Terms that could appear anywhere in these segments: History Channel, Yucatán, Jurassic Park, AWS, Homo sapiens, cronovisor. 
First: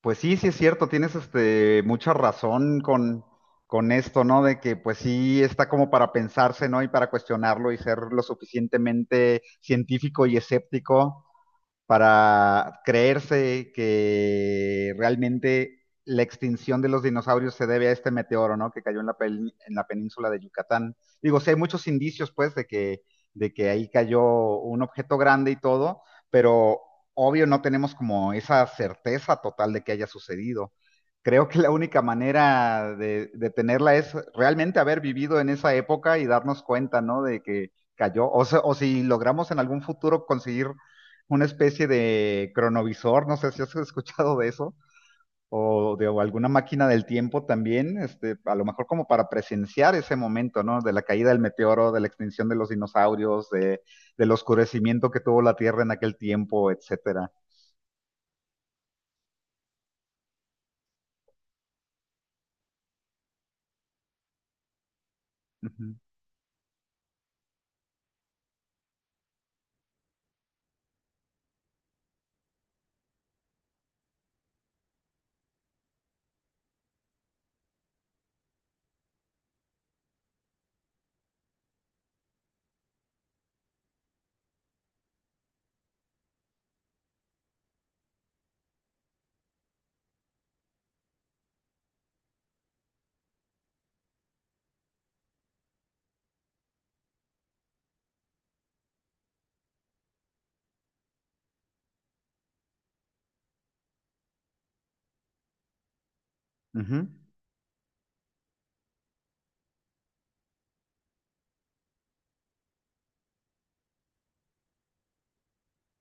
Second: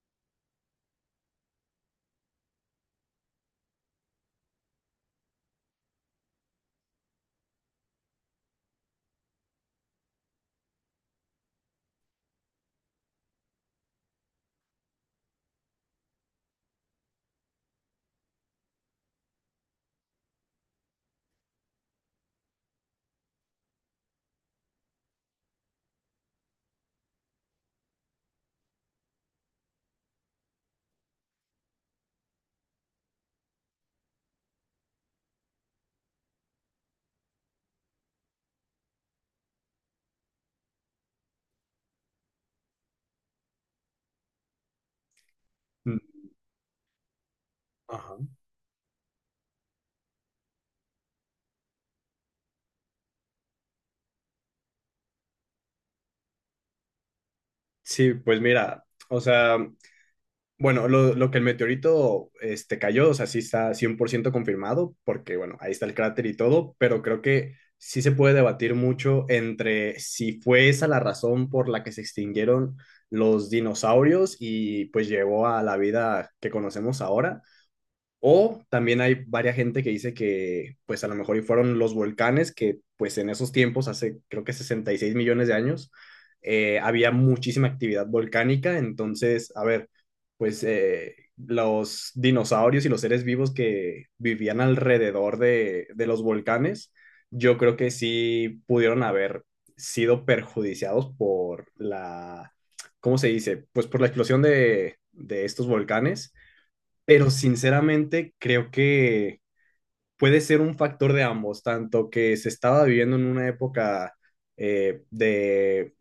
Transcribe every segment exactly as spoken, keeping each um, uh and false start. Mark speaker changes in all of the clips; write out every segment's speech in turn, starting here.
Speaker 1: Pues sí, sí es cierto, tienes este mucha razón con, con esto, ¿no? De que pues sí está como para pensarse, ¿no? Y para cuestionarlo y ser lo suficientemente científico y escéptico para creerse que realmente la extinción de los dinosaurios se debe a este meteoro, ¿no? Que cayó en la, pel- en la península de Yucatán. Digo, sí hay muchos indicios, pues, de que, de que ahí cayó un objeto grande y todo, pero obvio no tenemos como esa certeza total de que haya sucedido. Creo que la única manera de, de tenerla es realmente haber vivido en esa época y darnos cuenta, ¿no? De que cayó, o, se- o si logramos en algún futuro conseguir una especie de cronovisor, no sé si has escuchado de eso, o
Speaker 2: Mm.
Speaker 1: de o alguna máquina del tiempo también,
Speaker 2: Ajá.
Speaker 1: este, a lo mejor como para presenciar ese momento, ¿no? De la caída del meteoro, de la extinción de los dinosaurios, de, del oscurecimiento que tuvo la Tierra en aquel tiempo, etcétera.
Speaker 2: Sí, pues mira, o sea, bueno, lo, lo que el meteorito este, cayó, o sea, sí está cien por ciento confirmado, porque bueno, ahí está el
Speaker 1: Ujú,
Speaker 2: cráter y todo, pero creo que sí se puede debatir mucho entre si fue esa la razón por la que se extinguieron los dinosaurios y pues llevó a la vida que conocemos ahora. O también hay varias gente que dice que pues a lo mejor y fueron los volcanes que pues en esos tiempos, hace creo que sesenta y seis millones de años, eh, había muchísima actividad volcánica. Entonces, a ver, pues eh, los dinosaurios y los seres vivos que vivían alrededor de, de los volcanes, yo creo que sí pudieron haber sido perjudiciados por la, ¿cómo se dice? Pues por la explosión de, de estos volcanes,
Speaker 1: ujú.
Speaker 2: pero sinceramente creo que puede ser un factor de ambos, tanto que se estaba viviendo en una época eh, de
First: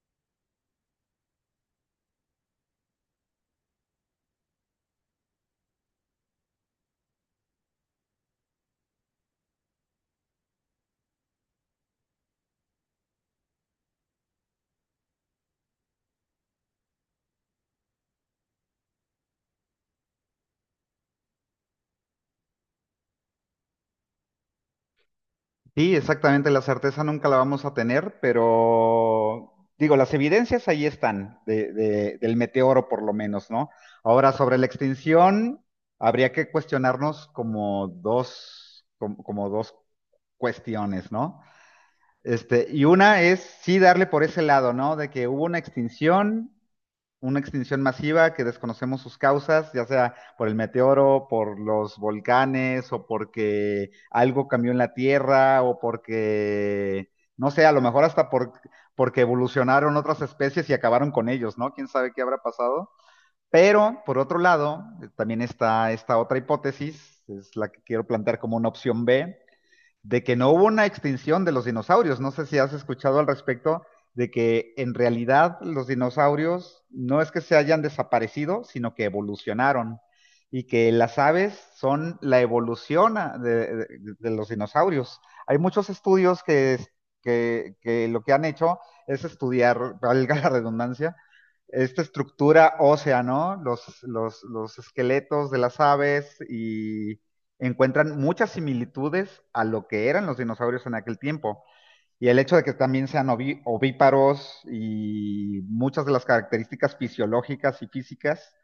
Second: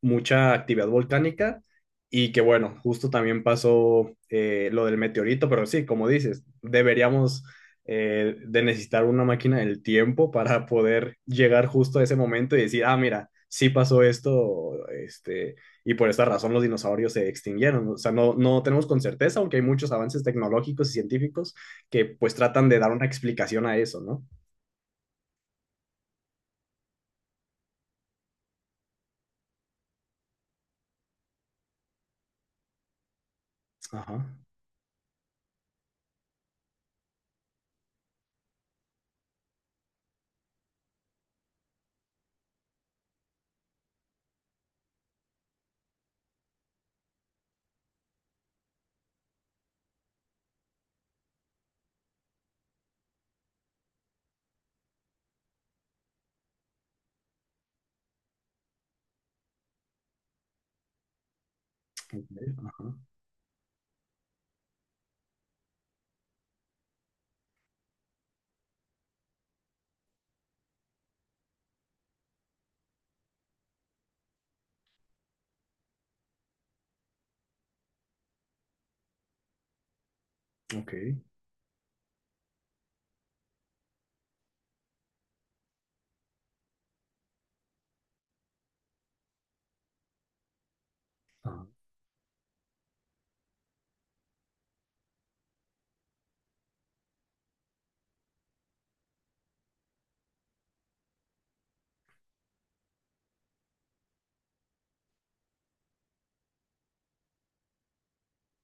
Speaker 2: mucha actividad volcánica y que bueno, justo también pasó eh, lo del meteorito, pero sí, como dices, deberíamos eh, de necesitar una máquina del tiempo para poder llegar justo a ese momento y decir, ah, mira, sí pasó esto, este, y por esta razón los dinosaurios se extinguieron. O sea, no, no tenemos con certeza, aunque hay muchos avances tecnológicos y científicos que pues tratan de dar una explicación a eso, ¿no?
Speaker 1: Sí, exactamente, la certeza nunca la vamos a tener, pero digo, las evidencias ahí están, de- de- del meteoro por lo menos, ¿no?
Speaker 2: Ajá,
Speaker 1: Ahora, sobre la extinción, habría que cuestionarnos como dos, como, como dos cuestiones, ¿no? Este, y una es sí darle por ese lado, ¿no? De que hubo una extinción una extinción masiva que desconocemos sus causas, ya sea por el meteoro, por los volcanes, o porque algo cambió en la Tierra, o porque, no sé, a lo mejor hasta por, porque evolucionaron otras especies y acabaron con ellos, ¿no? ¿Quién sabe
Speaker 2: ok,
Speaker 1: qué habrá pasado?
Speaker 2: ajá,
Speaker 1: Pero, por otro lado, eh, también está esta otra hipótesis, es la que quiero plantear como una opción B, de que no hubo una extinción de los dinosaurios. No sé si has escuchado al respecto de que en realidad los dinosaurios no es que se hayan desaparecido, sino que evolucionaron y que
Speaker 2: ok,
Speaker 1: las aves son la evolución a- de, de- de los dinosaurios. Hay muchos estudios que, que- que lo que han hecho es estudiar, valga la redundancia,
Speaker 2: ajá,
Speaker 1: esta estructura ósea, ¿no? Los, los, los esqueletos de las aves y encuentran muchas similitudes a lo que eran los dinosaurios en aquel tiempo. Y el hecho de que también sean oví- ovíparos y muchas de las características fisiológicas y físicas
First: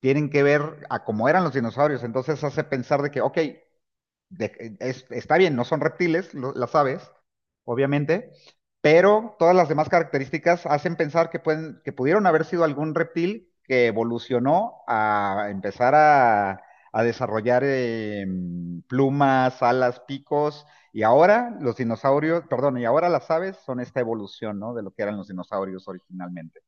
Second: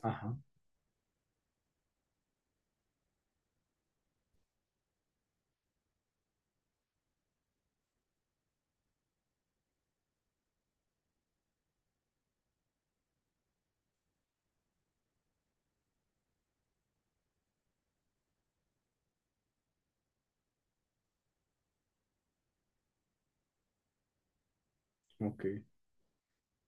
Speaker 1: tienen
Speaker 2: ajá,
Speaker 1: que ver a cómo eran los dinosaurios. Entonces hace pensar de que, ok, de- es- está bien, no son reptiles lo- las aves, obviamente, pero todas las demás características hacen pensar que pueden, que pudieron haber sido algún reptil que evolucionó a empezar a, a desarrollar em, plumas, alas, picos, y ahora los dinosaurios, perdón, y ahora las aves son esta evolución, ¿no? De lo que eran los
Speaker 2: ok.
Speaker 1: dinosaurios originalmente.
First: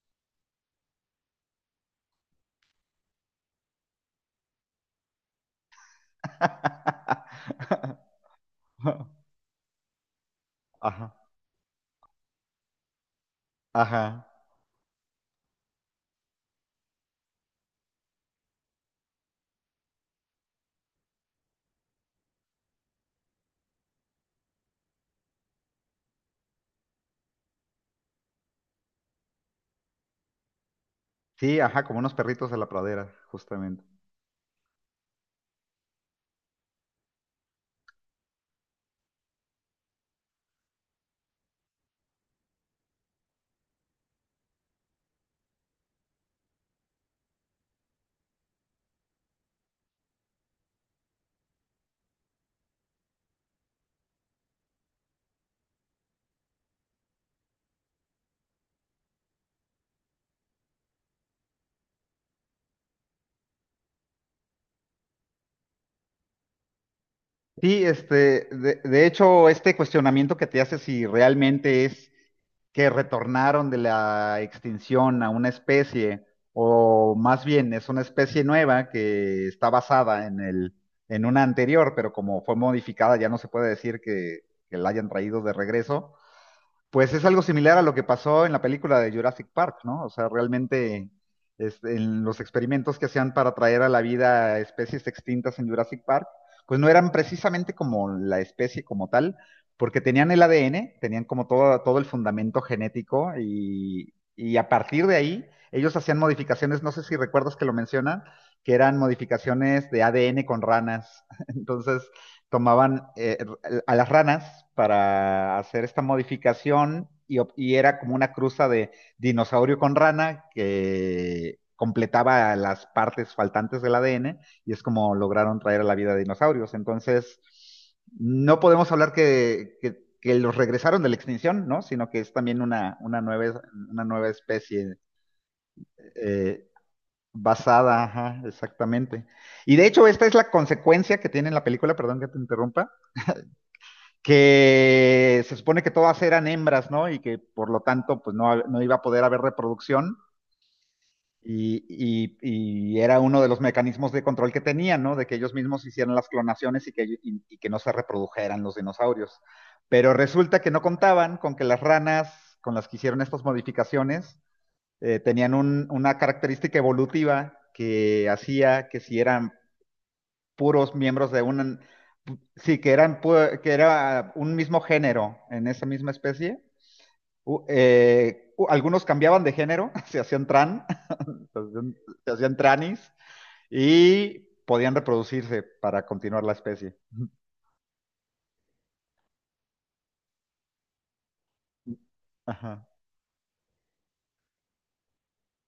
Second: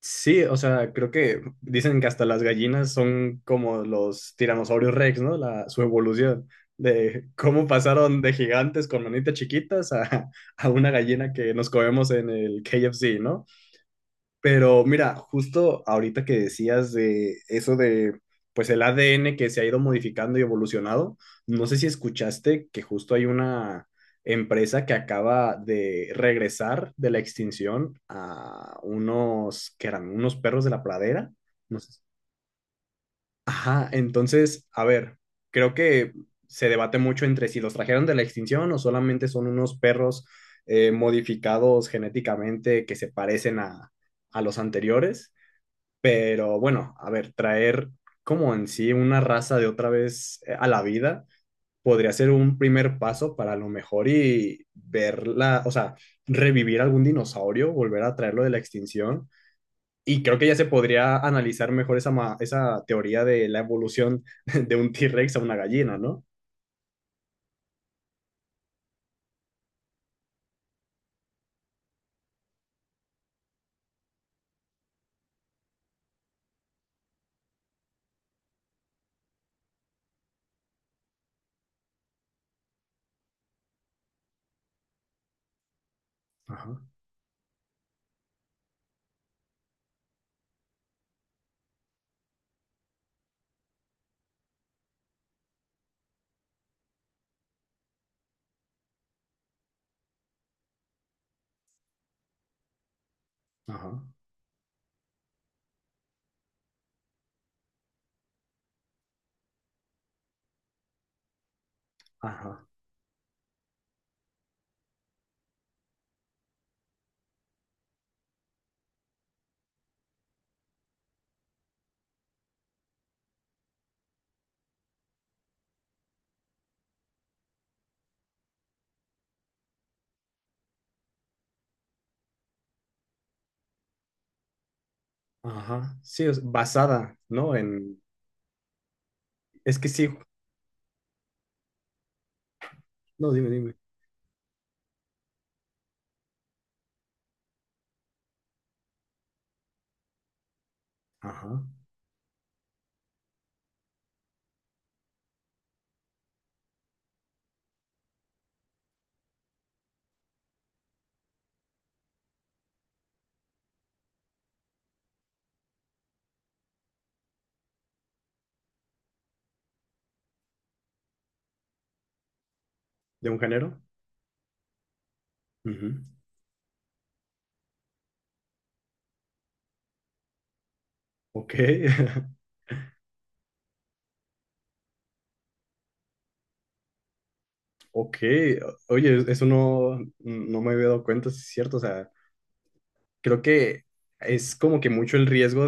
Speaker 2: Sí, o sea, creo que dicen que hasta las gallinas son como los tiranosaurios Rex, ¿no? La, su evolución de cómo pasaron de gigantes con manitas chiquitas a, a una
Speaker 1: Ajá,
Speaker 2: gallina que nos comemos en el K F C,
Speaker 1: ajá.
Speaker 2: pero mira, justo ahorita que decías de eso de, pues el A D N que se ha ido modificando y evolucionado, no sé si escuchaste que justo hay una empresa que acaba de regresar de la extinción a unos, que eran unos perros de la pradera.
Speaker 1: Sí,
Speaker 2: No
Speaker 1: ajá,
Speaker 2: sé
Speaker 1: como
Speaker 2: si,
Speaker 1: unos perritos de la pradera, justamente.
Speaker 2: ajá, entonces, a ver, creo que se debate mucho entre si los trajeron de la extinción o solamente son unos perros eh, modificados genéticamente que se parecen a a los anteriores. Pero bueno, a ver, traer como en sí una raza de otra vez eh, a la vida podría ser un primer paso para a lo mejor y verla, o sea, revivir algún dinosaurio, volver a traerlo de la extinción. Y creo que ya se podría analizar mejor esa, ma- esa teoría de la evolución de un T-Rex a una gallina, ¿no?
Speaker 1: Sí, este, de, de hecho, este cuestionamiento que te hace si realmente es que retornaron de la extinción a una especie, o más bien es una especie nueva que está basada en el, en una anterior, pero como fue modificada, ya no se puede decir que, que la hayan traído de regreso.
Speaker 2: Ajá,
Speaker 1: Pues es algo similar a lo que pasó en la película de Jurassic Park, ¿no? O sea, realmente es- en los experimentos que hacían para traer a la vida especies extintas en Jurassic Park, pues no eran precisamente como la especie como tal, porque tenían el A D N, tenían como todo, todo el fundamento genético
Speaker 2: ajá,
Speaker 1: y, y a partir de ahí ellos hacían modificaciones, no sé si recuerdas que lo mencionan, que eran modificaciones de A D N con ranas. Entonces,
Speaker 2: ajá,
Speaker 1: tomaban eh, a las ranas para hacer esta modificación y, ob- y era como una cruza de dinosaurio con rana que completaba las partes faltantes del A D N y es como lograron traer a la vida dinosaurios. Entonces, no podemos hablar que, que- que los regresaron de la extinción, ¿no? Sino que es también una, una nueva, una nueva especie
Speaker 2: ajá. Sí, es
Speaker 1: eh,
Speaker 2: basada, ¿no? En.
Speaker 1: basada, ajá, exactamente. Y
Speaker 2: Es
Speaker 1: de
Speaker 2: que
Speaker 1: hecho,
Speaker 2: sí,
Speaker 1: esta es la consecuencia que tiene en la película, perdón que te interrumpa,
Speaker 2: no, dime, dime.
Speaker 1: que se supone que todas eran hembras, ¿no? Y que por lo tanto, pues no, no iba a poder haber reproducción.
Speaker 2: Ajá.
Speaker 1: Y, y, y, era uno de los mecanismos de control que tenían, ¿no? De que ellos mismos hicieran las clonaciones y que, y, y que no se reprodujeran los dinosaurios. Pero resulta que no contaban con que las ranas con las que hicieron estas modificaciones eh, tenían un, una característica evolutiva que hacía que si eran puros miembros de un, sí, que eran
Speaker 2: ¿De un
Speaker 1: pu- que
Speaker 2: género?
Speaker 1: era un mismo género en esa
Speaker 2: Ujú.
Speaker 1: misma especie. U- eh, u- algunos cambiaban de género, se hacían tran,
Speaker 2: Ok.
Speaker 1: se hacían, se hacían tranis y podían reproducirse para continuar la especie.
Speaker 2: Ok, oye, eso no, no me había dado cuenta, sí es cierto, o sea,
Speaker 1: Ajá.
Speaker 2: creo que es como que mucho el riesgo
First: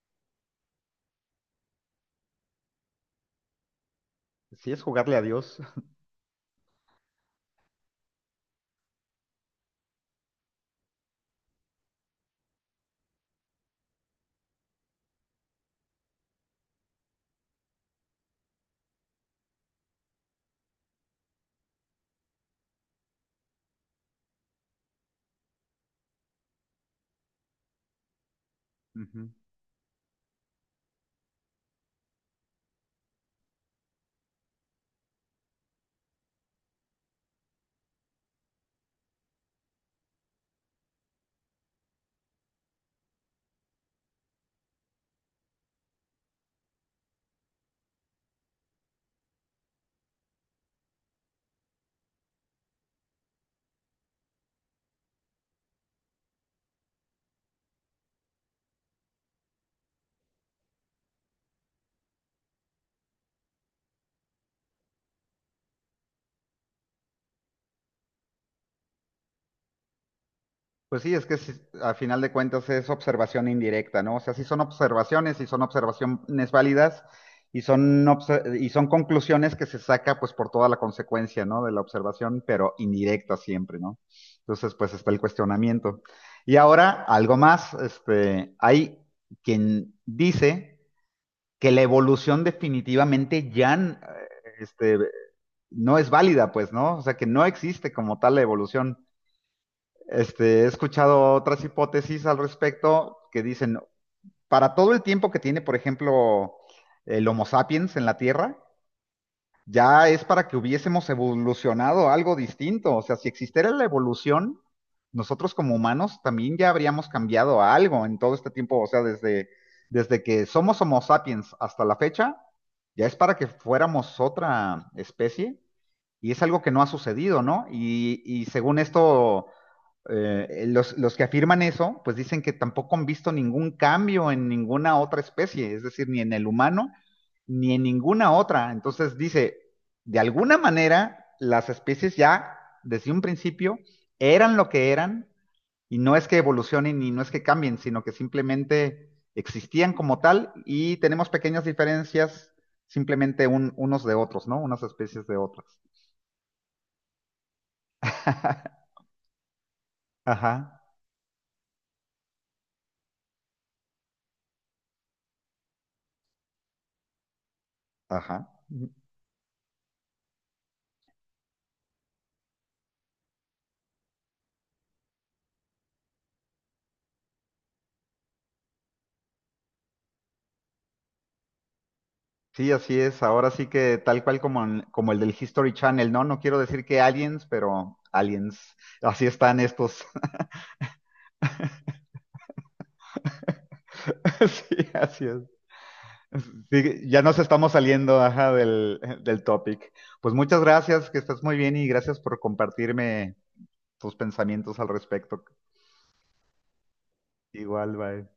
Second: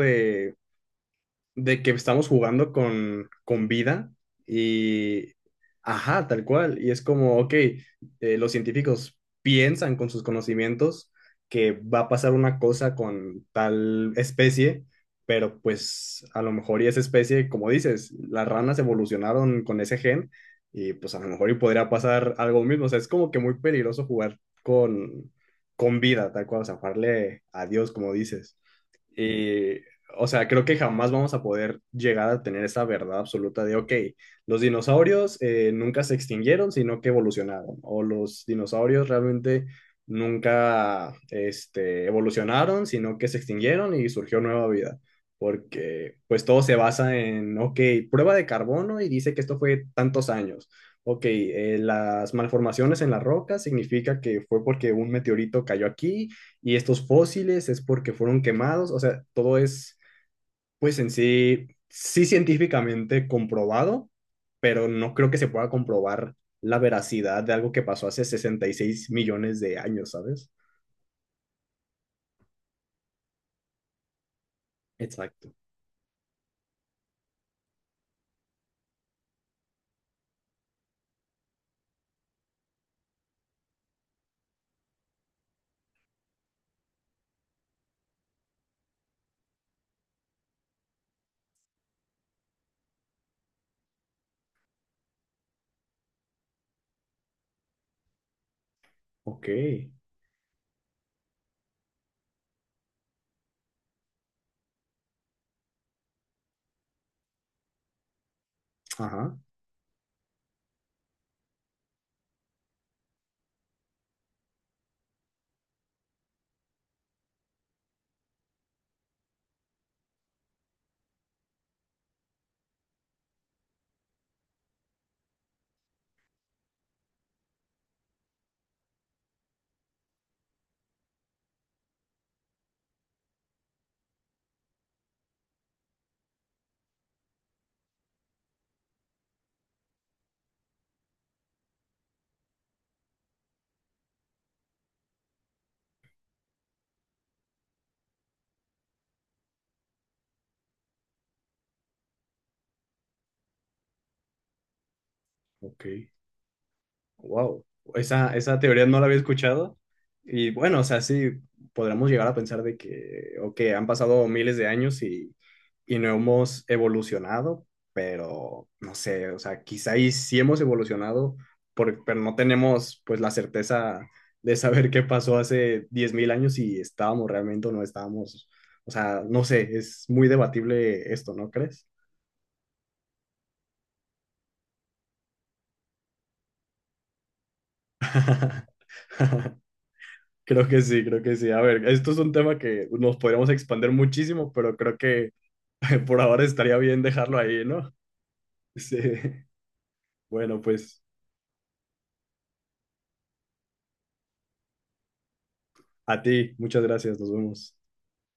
Speaker 2: de que estamos jugando con, con vida
Speaker 1: Sí, es jugarle a
Speaker 2: y,
Speaker 1: Dios.
Speaker 2: ajá, tal cual. Y es como, ok, eh, los científicos piensan con sus conocimientos que va a pasar una cosa con tal especie, pero pues a lo mejor y esa especie, como dices, las ranas evolucionaron con ese gen y pues a lo mejor y podría pasar algo mismo. O sea, es como que muy peligroso jugar con, con vida, tal cual, o sea, jugarle a Dios, como dices.
Speaker 1: Ujú.
Speaker 2: Y, o sea, creo que jamás vamos a poder llegar a tener esa verdad absoluta de, ok, los dinosaurios eh, nunca se extinguieron, sino que evolucionaron, o los dinosaurios realmente nunca este, evolucionaron, sino que se extinguieron y surgió nueva vida, porque pues todo se basa en, ok, prueba de carbono y dice que esto fue tantos años. Ok, eh, las malformaciones en la roca significa que fue porque un meteorito cayó aquí y estos fósiles es porque fueron quemados, o sea, todo es pues en sí, sí científicamente comprobado, pero no creo que se pueda comprobar la veracidad de algo que pasó hace sesenta y seis millones de años, ¿sabes?
Speaker 1: Pues sí, es que si- a final de cuentas es observación indirecta, ¿no? O sea, sí son observaciones y
Speaker 2: Exacto.
Speaker 1: son observaciones válidas y son, obse- y son conclusiones que se saca pues por toda la consecuencia, ¿no? De la observación, pero indirecta siempre, ¿no? Entonces, pues está el cuestionamiento. Y ahora, algo más, este, hay quien dice que la evolución definitivamente ya, eh, este, no es válida, pues, ¿no? O sea, que no existe como tal la evolución.
Speaker 2: Ok,
Speaker 1: Este, he escuchado otras hipótesis al respecto que dicen, para todo el tiempo que tiene, por ejemplo, el Homo sapiens en la Tierra,
Speaker 2: ajá,
Speaker 1: ya es para que hubiésemos evolucionado algo distinto. O sea, si existiera la evolución, nosotros como humanos también ya habríamos cambiado a algo en todo este tiempo. O sea, desde, desde que somos Homo sapiens hasta la fecha, ya es para que fuéramos otra especie. Y es algo que no ha sucedido, ¿no? Y, y según esto, eh, los, los que afirman eso, pues dicen que tampoco han visto ningún cambio en ninguna otra especie, es decir, ni en el humano, ni en ninguna otra. Entonces dice, de alguna manera, las especies ya, desde un principio, eran lo que eran, y no es que evolucionen y no es que cambien, sino que simplemente existían como tal y tenemos pequeñas diferencias simplemente un, unos de otros, ¿no? Unas especies de otras.
Speaker 2: ok. Wow, esa, esa teoría no la había escuchado. Y bueno,
Speaker 1: Ajá,
Speaker 2: o sea, sí, podríamos llegar a pensar de que, ok, han pasado miles de años y, y no hemos evolucionado,
Speaker 1: ajá.
Speaker 2: pero no sé, o sea, quizá y sí hemos evolucionado, por- pero no tenemos pues la certeza de saber qué pasó hace diez mil años si estábamos realmente o no estábamos. O sea, no sé, es muy debatible esto, ¿no crees?
Speaker 1: Sí, así es. Ahora sí que tal cual como, en- como el del History Channel, ¿no? No quiero decir que aliens, pero aliens. Así están estos.
Speaker 2: Creo que sí, creo que sí. A ver, esto es un tema que nos podríamos expandir muchísimo,
Speaker 1: Sí,
Speaker 2: pero creo
Speaker 1: así
Speaker 2: que
Speaker 1: es.
Speaker 2: por ahora estaría bien
Speaker 1: Sí, ya nos
Speaker 2: dejarlo ahí,
Speaker 1: estamos
Speaker 2: ¿no?
Speaker 1: saliendo, ajá,
Speaker 2: Sí.
Speaker 1: del, del topic. Pues muchas
Speaker 2: Bueno, pues
Speaker 1: gracias, que estás muy bien y gracias por compartirme tus pensamientos al respecto.
Speaker 2: a ti, muchas gracias, nos vemos.
Speaker 1: Igual, bye.